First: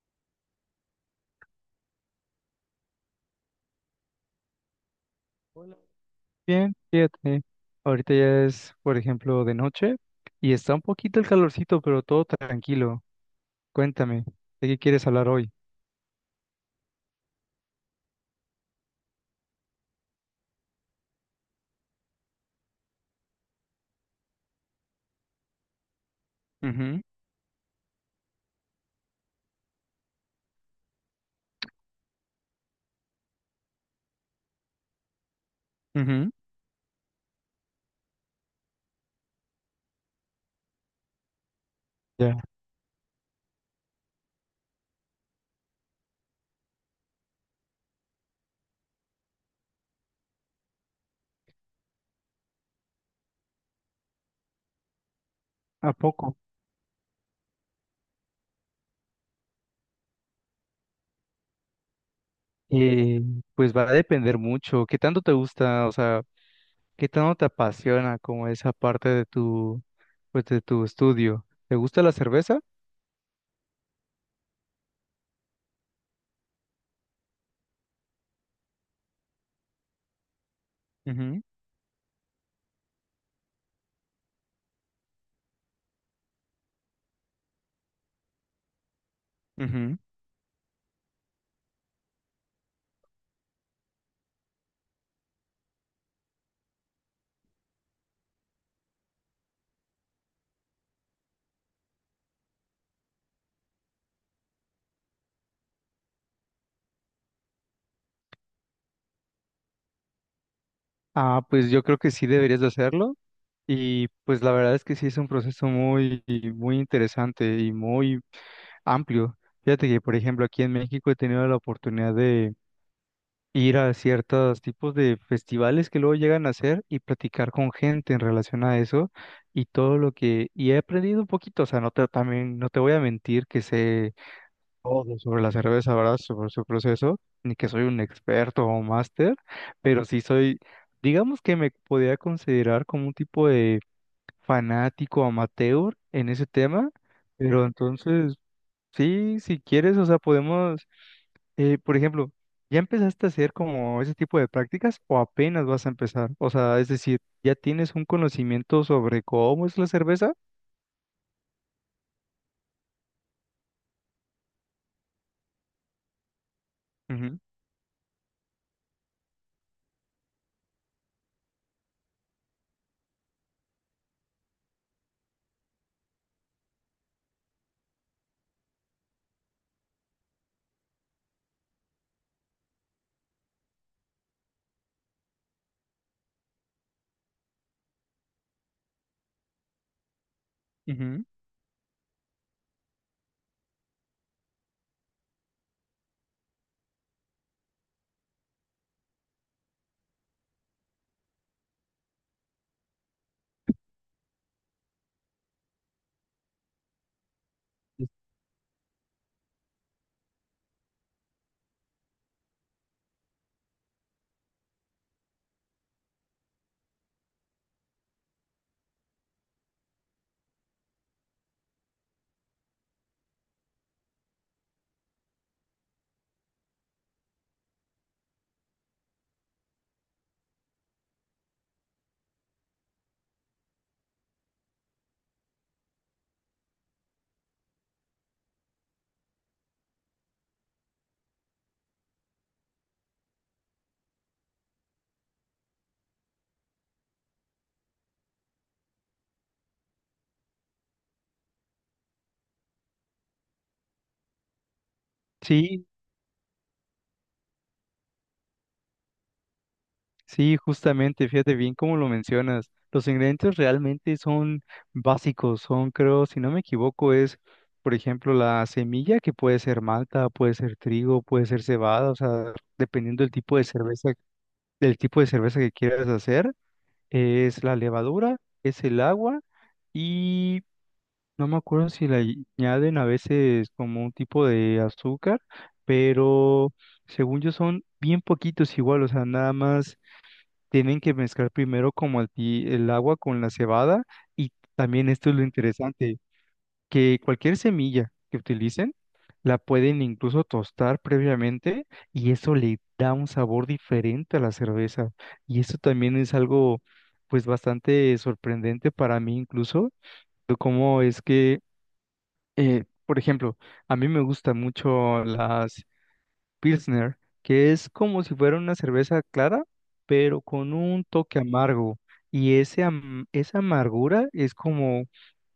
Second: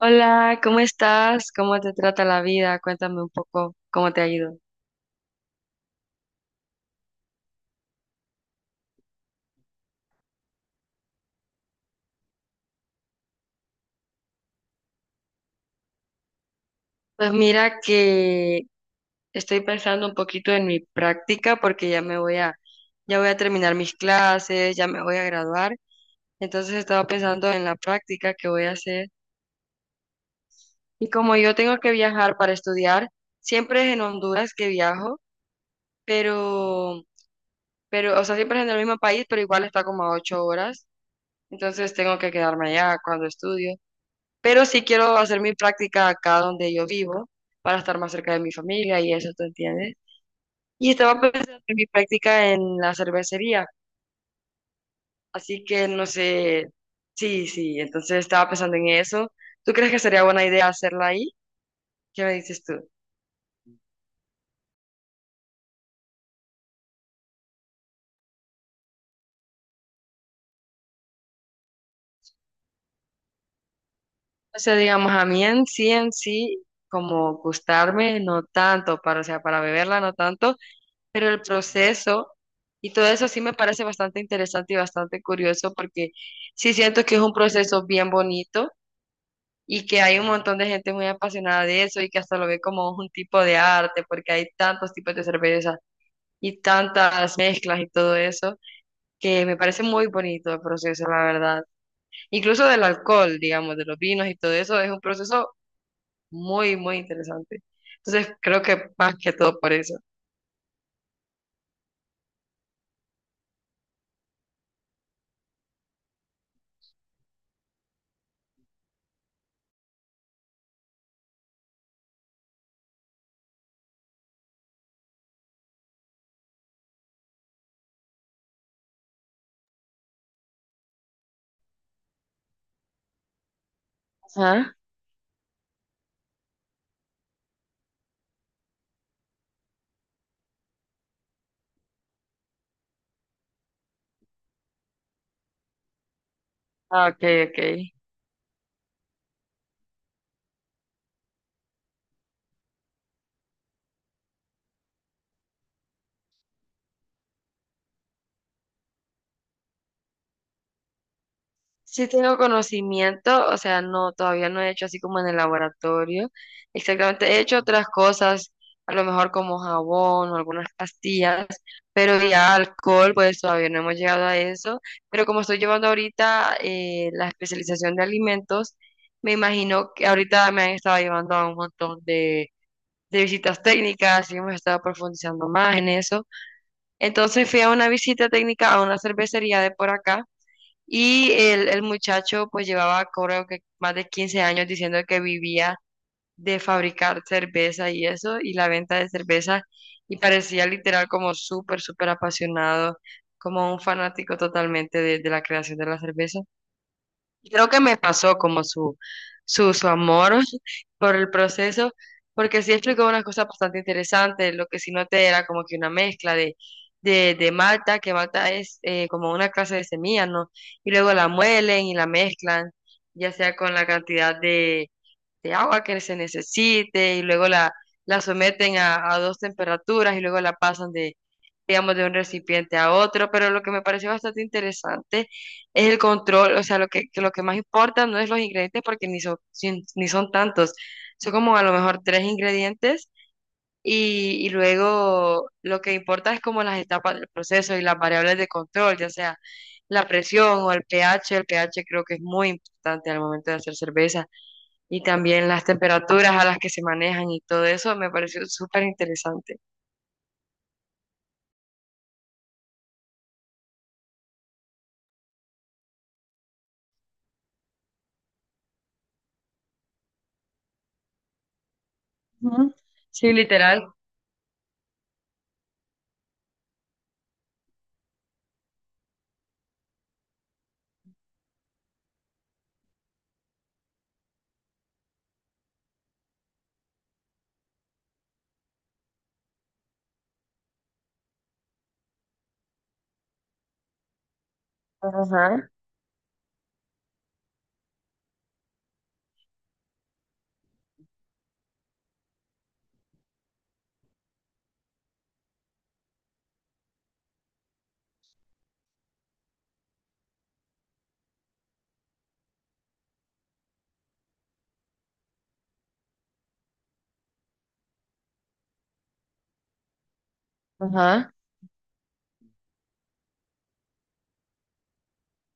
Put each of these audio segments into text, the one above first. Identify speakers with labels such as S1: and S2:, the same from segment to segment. S1: Hola, ¿cómo estás? ¿Cómo te trata la vida? Cuéntame un poco cómo te ha ido.
S2: Hola. Bien, fíjate. Ahorita ya es, por ejemplo, de noche y está un poquito el calorcito, pero todo tranquilo. Cuéntame, ¿de qué quieres hablar hoy?
S1: Pues mira que estoy pensando un poquito en mi práctica porque ya voy a terminar mis clases, ya me voy a graduar. Entonces
S2: Ujú,
S1: estaba pensando en la práctica que voy a hacer. Y como yo tengo que viajar para estudiar, siempre es en Honduras que viajo,
S2: ujú.
S1: pero, pero, o sea, siempre es en el mismo país, pero igual está como a 8 horas. Entonces tengo que
S2: Ya.
S1: quedarme allá cuando estudio. Pero sí quiero hacer mi práctica acá donde yo vivo para estar más cerca de mi familia y eso, ¿tú entiendes? Y estaba pensando en mi práctica en la cervecería, así que
S2: ¿A
S1: no
S2: poco?
S1: sé. Sí, sí, entonces estaba pensando en eso. ¿Tú crees que sería buena idea hacerla ahí? ¿Qué me dices tú?
S2: Eh, pues va a depender mucho. ¿Qué tanto te gusta? O sea, ¿qué tanto te apasiona como esa parte de tu, pues, de tu estudio? ¿Te gusta la cerveza?
S1: O sea, digamos, a mí en sí, como gustarme, no tanto, para, o sea, para beberla, no tanto. Pero el
S2: Ujú,
S1: proceso y todo eso sí me parece bastante interesante y bastante curioso, porque sí siento que es un proceso bien bonito y
S2: ujú.
S1: que hay un montón de gente muy apasionada de eso y que hasta lo ve como un tipo de arte, porque hay tantos tipos de cerveza y tantas mezclas y todo eso, que me parece muy bonito el proceso, la verdad. Incluso del alcohol, digamos, de los vinos y todo eso, es un proceso muy, muy interesante. Entonces creo que más que todo por eso.
S2: Ah, pues yo creo que sí deberías de hacerlo. Y pues la verdad es que sí es un proceso muy interesante y muy amplio. Fíjate que, por ejemplo, aquí en México he tenido la oportunidad de ir a ciertos tipos de festivales que luego llegan a hacer y platicar con gente en relación a eso y todo lo que... Y he aprendido un poquito, o sea, no te, también, no te voy a mentir que sé
S1: Ajá.
S2: todo sobre la cerveza, ¿verdad? Sobre su proceso, ni que soy un experto o máster, pero sí soy, digamos que me podría considerar como un tipo de fanático amateur en ese tema.
S1: Ah, ok, ok.
S2: Pero entonces, sí, si quieres, o sea, podemos, por ejemplo, ¿ya empezaste a hacer como ese tipo de prácticas o apenas vas a empezar? O sea, es decir, ¿ya tienes un conocimiento sobre cómo es la cerveza?
S1: Sí tengo conocimiento, o sea, no, todavía no he hecho así como en el laboratorio. Exactamente,
S2: Ujú,
S1: he hecho otras cosas, a lo mejor como jabón o algunas pastillas, pero ya alcohol, pues todavía no hemos llegado a eso. Pero como estoy llevando ahorita la especialización de alimentos, me imagino que ahorita me han estado llevando a un montón de visitas técnicas y hemos estado profundizando más en eso. Entonces fui a una visita técnica a una cervecería de por acá
S2: ujú.
S1: y el muchacho pues llevaba creo que más de 15 años diciendo que vivía de fabricar cerveza y eso, y la venta de cerveza, y parecía literal como súper, súper apasionado, como un fanático totalmente de la creación de la cerveza. Creo que me pasó como su amor por el proceso, porque sí explicó unas cosas bastante interesantes. Lo que sí noté era como que una mezcla de malta, que malta es como una clase de semilla, ¿no? Y luego la muelen y la mezclan, ya sea con la cantidad de agua que se necesite, y luego la someten a dos temperaturas, y luego la pasan de, digamos, de un recipiente a otro. Pero lo que me pareció bastante interesante es el control, o sea, que lo que más importa no es los ingredientes, porque ni son, ni son tantos, son como a lo mejor tres ingredientes, y luego lo que importa es como las etapas del proceso y las variables de control, ya sea la presión o el pH. El pH creo que es muy importante al momento de hacer cerveza, y también las
S2: Sí,
S1: temperaturas a las que se manejan, y todo eso me pareció súper interesante.
S2: sí, justamente, fíjate bien cómo lo mencionas. Los ingredientes realmente son básicos, son, creo, si no me equivoco, es, por ejemplo, la semilla, que puede ser malta, puede ser trigo, puede ser cebada, o sea,
S1: Ujú.
S2: dependiendo del
S1: Sí,
S2: tipo de
S1: literal.
S2: cerveza, que quieras hacer. Es la levadura, es el agua y no me acuerdo si le añaden a veces como un tipo de azúcar, pero según yo son bien poquitos igual, o sea, nada más tienen que mezclar primero como el agua con la cebada y también esto es lo
S1: Ajá,
S2: interesante, que cualquier semilla que utilicen la pueden incluso tostar previamente y eso le da un sabor diferente a la cerveza. Y eso también es algo pues bastante sorprendente para mí incluso, de cómo es que, por ejemplo, a mí me gusta mucho las Pilsner, que es como si fuera una cerveza clara, pero con un
S1: ajá.
S2: toque amargo. Y esa amargura es como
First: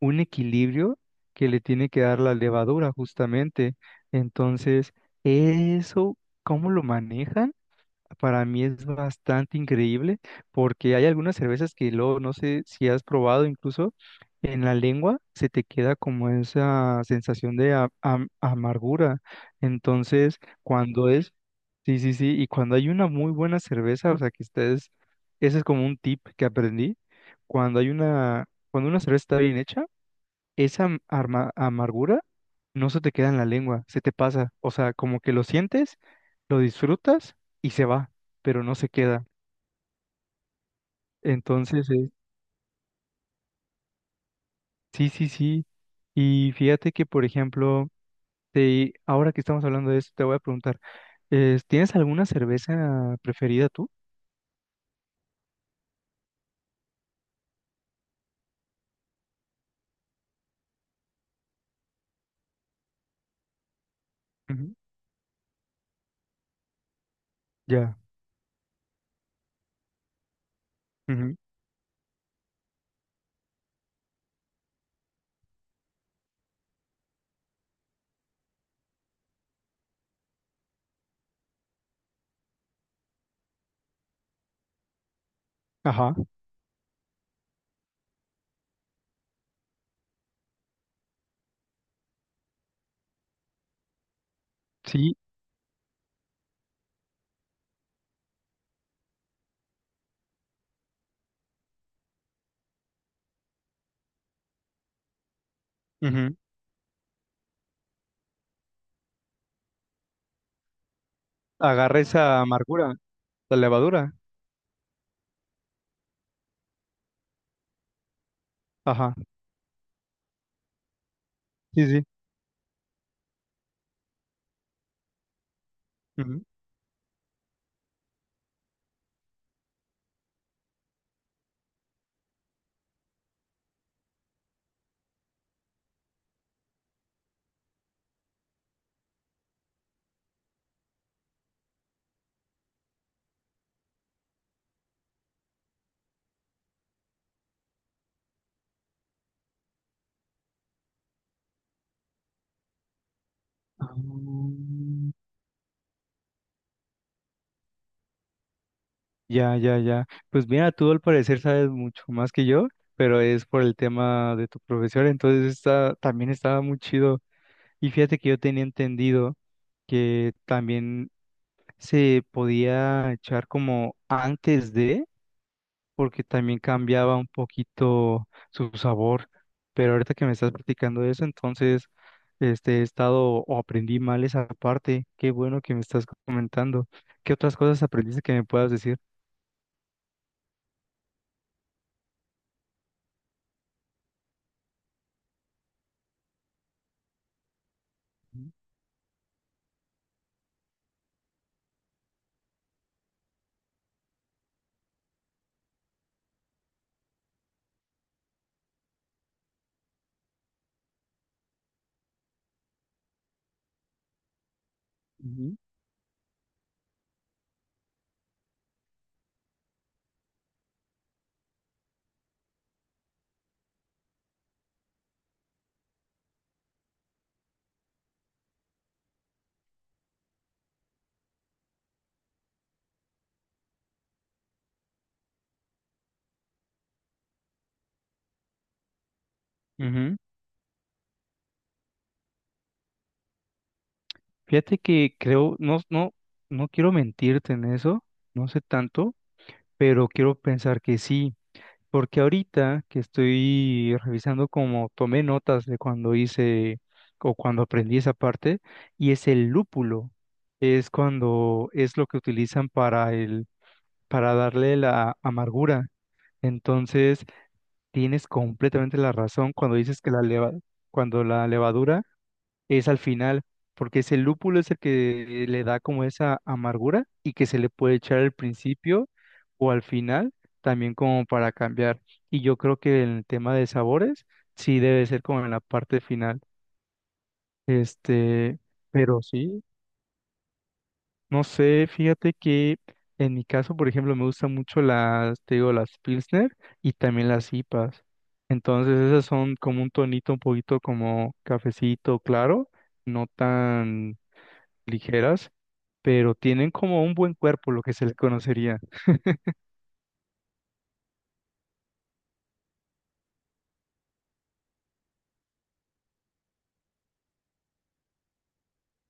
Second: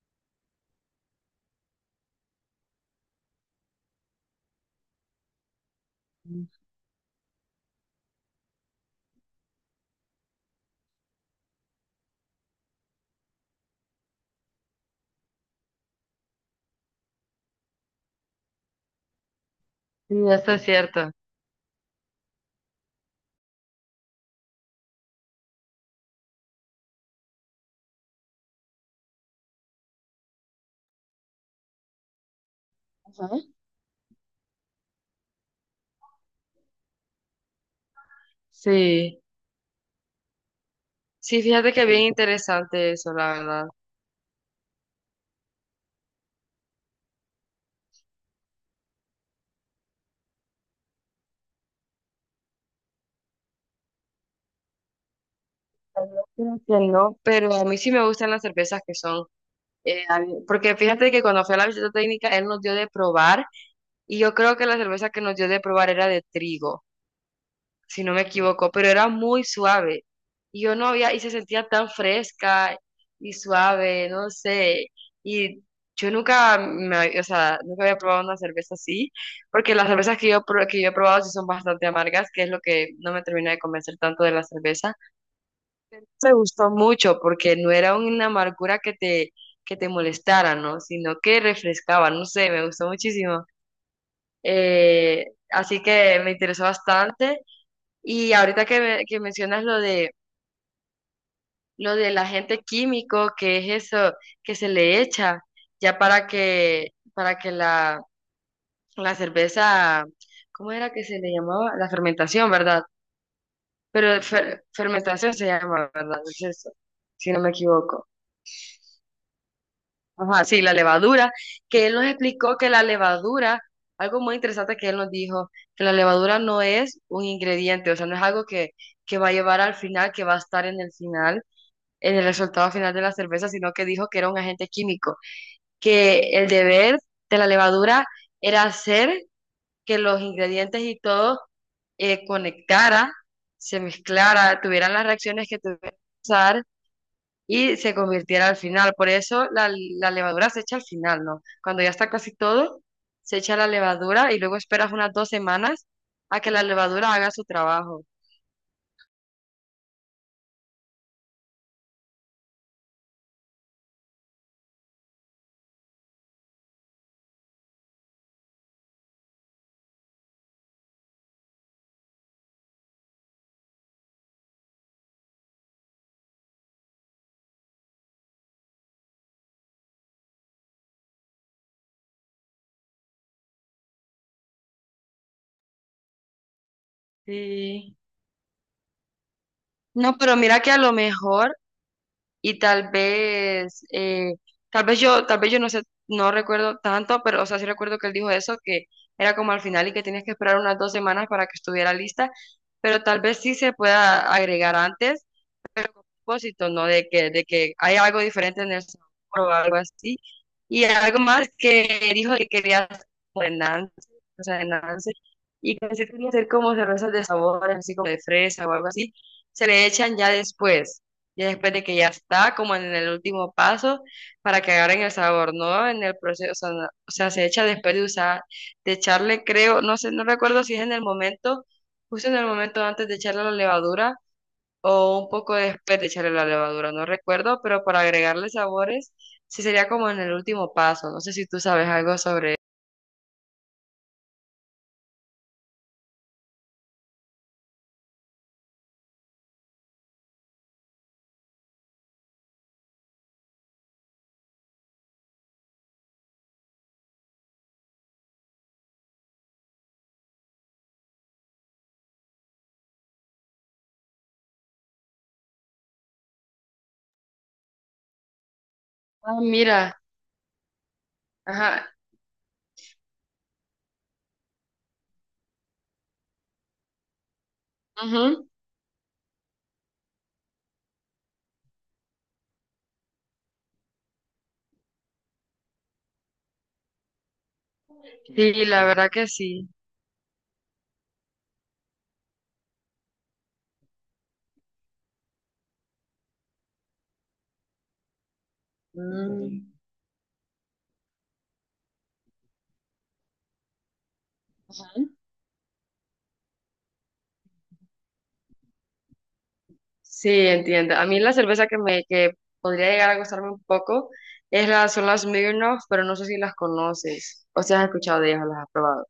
S2: un equilibrio que le tiene que dar la levadura, justamente. Entonces, eso,
S1: Sí,
S2: ¿cómo lo manejan? Para mí es bastante increíble porque hay algunas cervezas que luego no sé si has probado incluso en la lengua se te queda como esa sensación de amargura. Entonces,
S1: eso es
S2: cuando
S1: cierto.
S2: es, sí, y cuando hay una muy buena cerveza, o sea que ustedes, ese es como un tip que aprendí, cuando hay una, cuando una cerveza está bien hecha, esa amargura no se te queda
S1: Ajá.
S2: en la lengua, se te pasa. O sea, como que lo sientes, lo disfrutas y se va, pero no se
S1: Sí.
S2: queda.
S1: Sí, fíjate que
S2: Entonces,
S1: bien
S2: eh,
S1: interesante eso, la verdad.
S2: sí. Y fíjate que, por ejemplo, te, ahora que estamos hablando de esto, te voy a preguntar, ¿tienes alguna cerveza preferida tú?
S1: Creo que no, pero a mí sí me gustan las cervezas que son, porque fíjate que cuando fui a la visita técnica, él nos dio de probar, y yo creo que
S2: Ujú.
S1: la cerveza que nos dio de probar era de trigo,
S2: Ya.
S1: si no me equivoco, pero era muy suave. Y yo no había, y se
S2: Ujú.
S1: sentía tan fresca y suave, no sé. Y yo nunca me, o sea, nunca había probado una cerveza así, porque las cervezas que yo he probado sí son bastante amargas, que es lo que no me termina de convencer tanto de la cerveza.
S2: Ajá.
S1: Me gustó mucho porque no era una amargura que te molestara, ¿no? Sino que refrescaba, no sé, me gustó muchísimo.
S2: Sí.
S1: Eh, Así que me interesó bastante. Y ahorita que mencionas lo del agente químico, que es eso que se le echa ya para
S2: Ujú.
S1: que para que la, la cerveza, ¿cómo era que se le llamaba? La
S2: Agarra esa
S1: fermentación, ¿verdad?
S2: amargura, la
S1: Pero
S2: levadura.
S1: fermentación se llama, ¿verdad? Es eso, si no me equivoco.
S2: Ajá.
S1: Ajá, sí, la levadura, que
S2: Sí,
S1: él nos
S2: sí.
S1: explicó que la levadura, algo muy interesante que él nos dijo, que la levadura
S2: Ujú.
S1: no es un ingrediente, o sea, no es algo que va a llevar al final, que va a estar en el resultado final de la cerveza, sino que dijo que era un agente químico, que el deber de la levadura era hacer que los ingredientes y todo conectara, se mezclara, tuvieran las reacciones que tuvieran que pasar y se convirtiera al final. Por eso la levadura se echa al final, ¿no? Cuando ya está casi todo, se echa la
S2: Ah,
S1: levadura y luego esperas unas 2 semanas a que la levadura haga su trabajo.
S2: Ya. Pues mira, tú al parecer sabes mucho más que yo, pero es por el tema de tu profesor, entonces está, también estaba muy chido. Y fíjate que yo tenía entendido que también se podía echar como antes de, porque también cambiaba un poquito su sabor. Pero ahorita que me estás platicando eso, entonces este, he estado o aprendí mal esa parte. Qué bueno que me estás comentando. ¿Qué otras cosas
S1: Sí.
S2: aprendiste que me puedas decir?
S1: No, pero mira que a lo mejor y tal vez, tal vez yo no sé, no recuerdo tanto, pero o sea, sí recuerdo que él dijo eso, que era como al final y que tenías que esperar unas 2 semanas para que estuviera lista, pero tal vez sí se pueda agregar antes, pero con propósito, ¿no? De que hay algo diferente en el sabor o algo así. Y algo más que dijo que quería hacer como de Nancy, o sea, de Nancy, y que sí quería hacer como cervezas de sabor, así como de fresa o algo así, se le echan ya después de que ya está, como en el último paso, para que agarren el sabor, ¿no? En el proceso, o sea, o sea, se echa después de usar, de echarle, creo, no sé, no recuerdo si es en el momento, justo en el momento antes de echarle la levadura o un poco después de echarle la levadura, no recuerdo, pero para agregarle sabores, sí sería
S2: Ujú. Ujú.
S1: como en el último paso. No sé si tú sabes algo sobre.
S2: Fíjate que creo, no, no quiero mentirte en eso, no sé tanto, pero quiero pensar que sí, porque ahorita que estoy revisando como tomé notas de cuando hice o cuando aprendí esa parte, y es el lúpulo, es cuando es lo que utilizan para darle la amargura. Entonces, tienes completamente la
S1: Ah,
S2: razón cuando
S1: mira,
S2: dices que cuando la
S1: ajá.
S2: levadura es al final, porque ese lúpulo es el que le da como esa amargura y que se le puede echar al
S1: Ujú.
S2: principio o al final, también como para cambiar. Y yo creo que el tema de sabores sí debe ser como en la parte final. Este,
S1: Sí, la verdad
S2: pero
S1: que
S2: sí,
S1: sí.
S2: no sé, fíjate que en mi caso, por ejemplo, me gustan mucho las, te digo, las Pilsner y también las IPAs. Entonces esas son
S1: Mm.
S2: como un tonito un poquito como cafecito claro, no tan ligeras pero tienen como un buen cuerpo, lo que se le conocería.
S1: Sí, entiendo. A mí la cerveza que podría llegar a gustarme un poco es son las Smirnoff, pero no sé si las conoces o si has escuchado de ellas o las has probado.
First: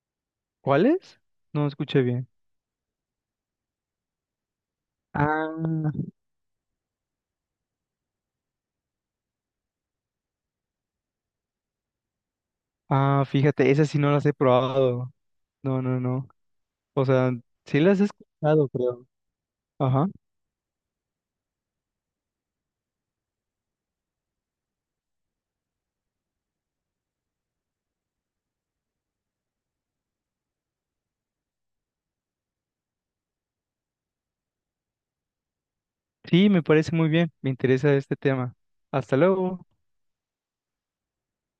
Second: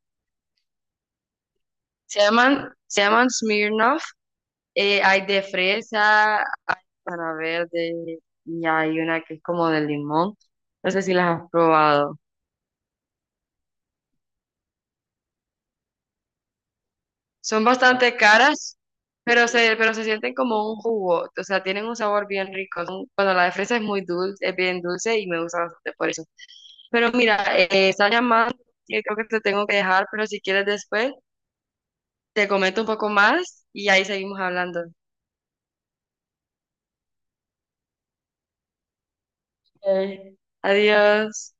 S2: ¿Cuáles? No escuché
S1: Se
S2: bien.
S1: llaman, se llaman Smirnoff. Hay de
S2: Ah,
S1: fresa, hay para verde y hay una que es como de limón. No sé si las has probado.
S2: ah, fíjate, esas sí no las he probado. No. O sea,
S1: Son
S2: sí las he
S1: bastante
S2: escuchado,
S1: caras,
S2: creo.
S1: pero se
S2: Ajá.
S1: sienten como un jugo. O sea, tienen un sabor bien rico. Bueno, la de fresa es muy dulce, es bien dulce y me gusta bastante por eso. Pero mira, está llamando, y creo que te tengo que dejar, pero si quieres después, te comento un poco más y ahí seguimos hablando.
S2: Sí, me parece muy bien. Me interesa este tema. Hasta luego.
S1: Ok. Adiós.